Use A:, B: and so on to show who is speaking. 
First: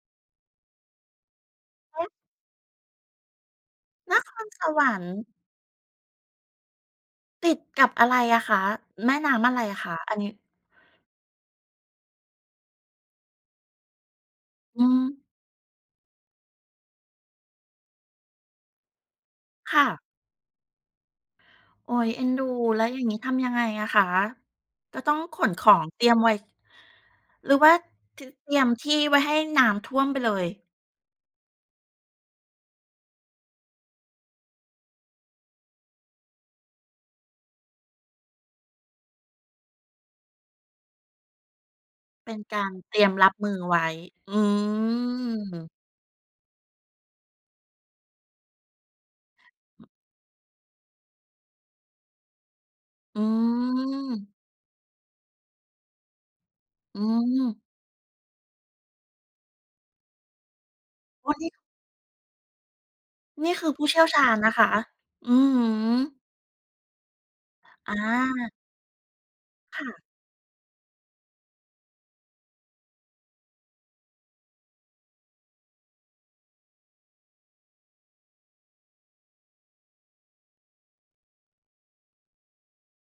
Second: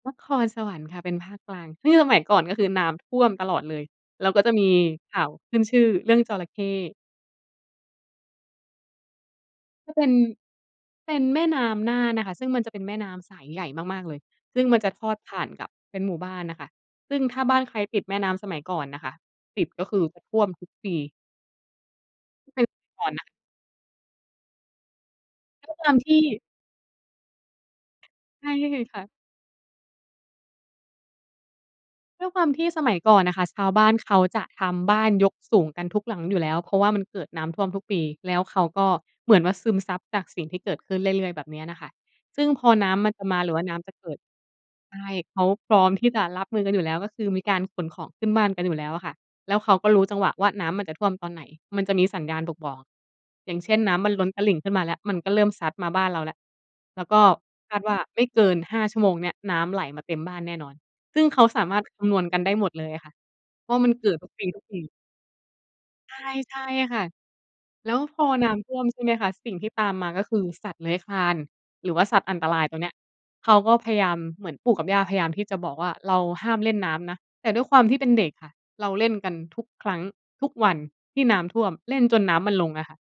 A: นครสวรรค์ค่ะ เป็นภาคกลาง ซื่
B: เ
A: ง
B: อ
A: ส
B: ๊ะ
A: มัยก่อนก็คือน้ำท่วมตลอดเลย
B: น
A: แล
B: ค
A: ้วก็
B: ร
A: จะ
B: ส
A: มี
B: วรรค
A: ข
B: ์
A: ่าวขึ้นชื่อเรื่องจระเข้
B: ติดกับอะไรอะคะ? แม่น้ำอะไรค
A: ก็
B: ะ?
A: เป็
B: อ
A: น
B: ันนี้
A: เป็นแม่น้ำน่านน่ะค่ะ ซึ่งมันจะเป็นแม่น้ำสายใหญ่มาก ๆ เลย ซึ่งม
B: อ
A: ัน
B: ื
A: จะทอด
B: ม
A: ผ่านกับ เป็นหมู่บ้านน่ะค่ะ ซึ่งถ้าบ้านใครติดแม่น้ำสมัยก่อนน่ะค่ะ ติด
B: ค
A: ก็
B: ่
A: คื
B: ะ
A: อท่วมทุกปี
B: โอ๊ย เอ็นดู
A: ถ้าเป็น
B: แล
A: แ
B: ้ว
A: ต่
B: อย่า
A: ก
B: ง
A: ่อน
B: นี้
A: น่ะ
B: ทำยังไงอะคะ? จะต้องขนข
A: ก
B: อ
A: ็ต
B: ง
A: าม
B: เตรี
A: ท
B: ยม
A: ี่
B: ไว้ หรือว่า ท
A: ใช
B: เต
A: ่
B: รียมที่
A: ค่ะ
B: ไว้ให้น้ำท่วมไปเลย?
A: ด้วยความที่สมัยก่อนน่ะค่ะ ส ชาวบ้านเขาจะทำบ้านยกสูงกันทุกหลังอยู่แล้ว เพราะว่ามันเกิดน้ำท่วมทุกปี แล้วเขาก็เหมือนว่า ซึมซับจากสิ่งที่เกิดขึ้นเรื่อย ๆ แบบเนี้ยน่ะค่ะ
B: เป็
A: ซ
B: น
A: ึ่ง
B: กา
A: พอ
B: ร
A: น
B: เ
A: ้
B: ตรี
A: ำ
B: ย
A: มั
B: ม
A: นจะ
B: รั
A: ม
B: บ
A: าห
B: มื
A: รือ
B: อ
A: ว่าน
B: ไ
A: ้
B: ว้
A: ำจะเกิด
B: อื
A: ใช่ เขา
B: ม
A: พร้อมที่จะรับมือกันอยู่แล้ว ก็คือมีการขนของขึ้นบ้านกันอยู่แล้วอะค่ะ แล้วเขาก็รู้จังหวะว่า น้ำมันจะท่วมตอนไหน มันจะมีสัญญาณบกบอก
B: อื
A: อย่างเช่น น้ำมันล้น
B: ม
A: ตลิ่งขึ้นมาแล้ว มันก็เริ่มซัดมาบ้านเราแล้ว
B: อ
A: แ
B: ื
A: ล้วก็
B: ม
A: คาดว่าไม่เกิน 5 ชั่วโมงเนี่ย น้ำไหลมาเต็มบ้านแน่นอน ซึ่
B: โ
A: ง
B: อ้
A: เข
B: น
A: า
B: ี่
A: สามารถคำนวณกันได้หมดเลยอะค่ะ
B: นี่ค
A: เ
B: ื
A: พร
B: อ
A: า
B: ผ
A: ะ
B: ู้
A: มัน
B: เชี่ย
A: เก
B: ว
A: ิ
B: ช
A: ด
B: า
A: ทุก
B: ญ
A: ป
B: นะคะ
A: ี ๆ
B: อือฮึ
A: ใช่ ๆ ค่ะ แล
B: อ
A: ้วพอน
B: า
A: ้ำท่วมใช่ไหมคะ สิ่งที่
B: ค
A: ต
B: ่
A: าม
B: ะ
A: มาก็คือสัตว์เลื้อยคลาน หรือว่าสัตว์อันตรายตรงเนี้ย เขาก็พยายาม เหมือนปู่กับย่าพยายามที่จะบอกว่า "เราห้ามเล่นน้ำนะ" แต่ด้วยความที่เป็นเด็กค่ะ เราเล่นกันทุกครั้ง ทุกวันที่น้ำท่วม เล่นจนน้ำมันลงอะค่ะ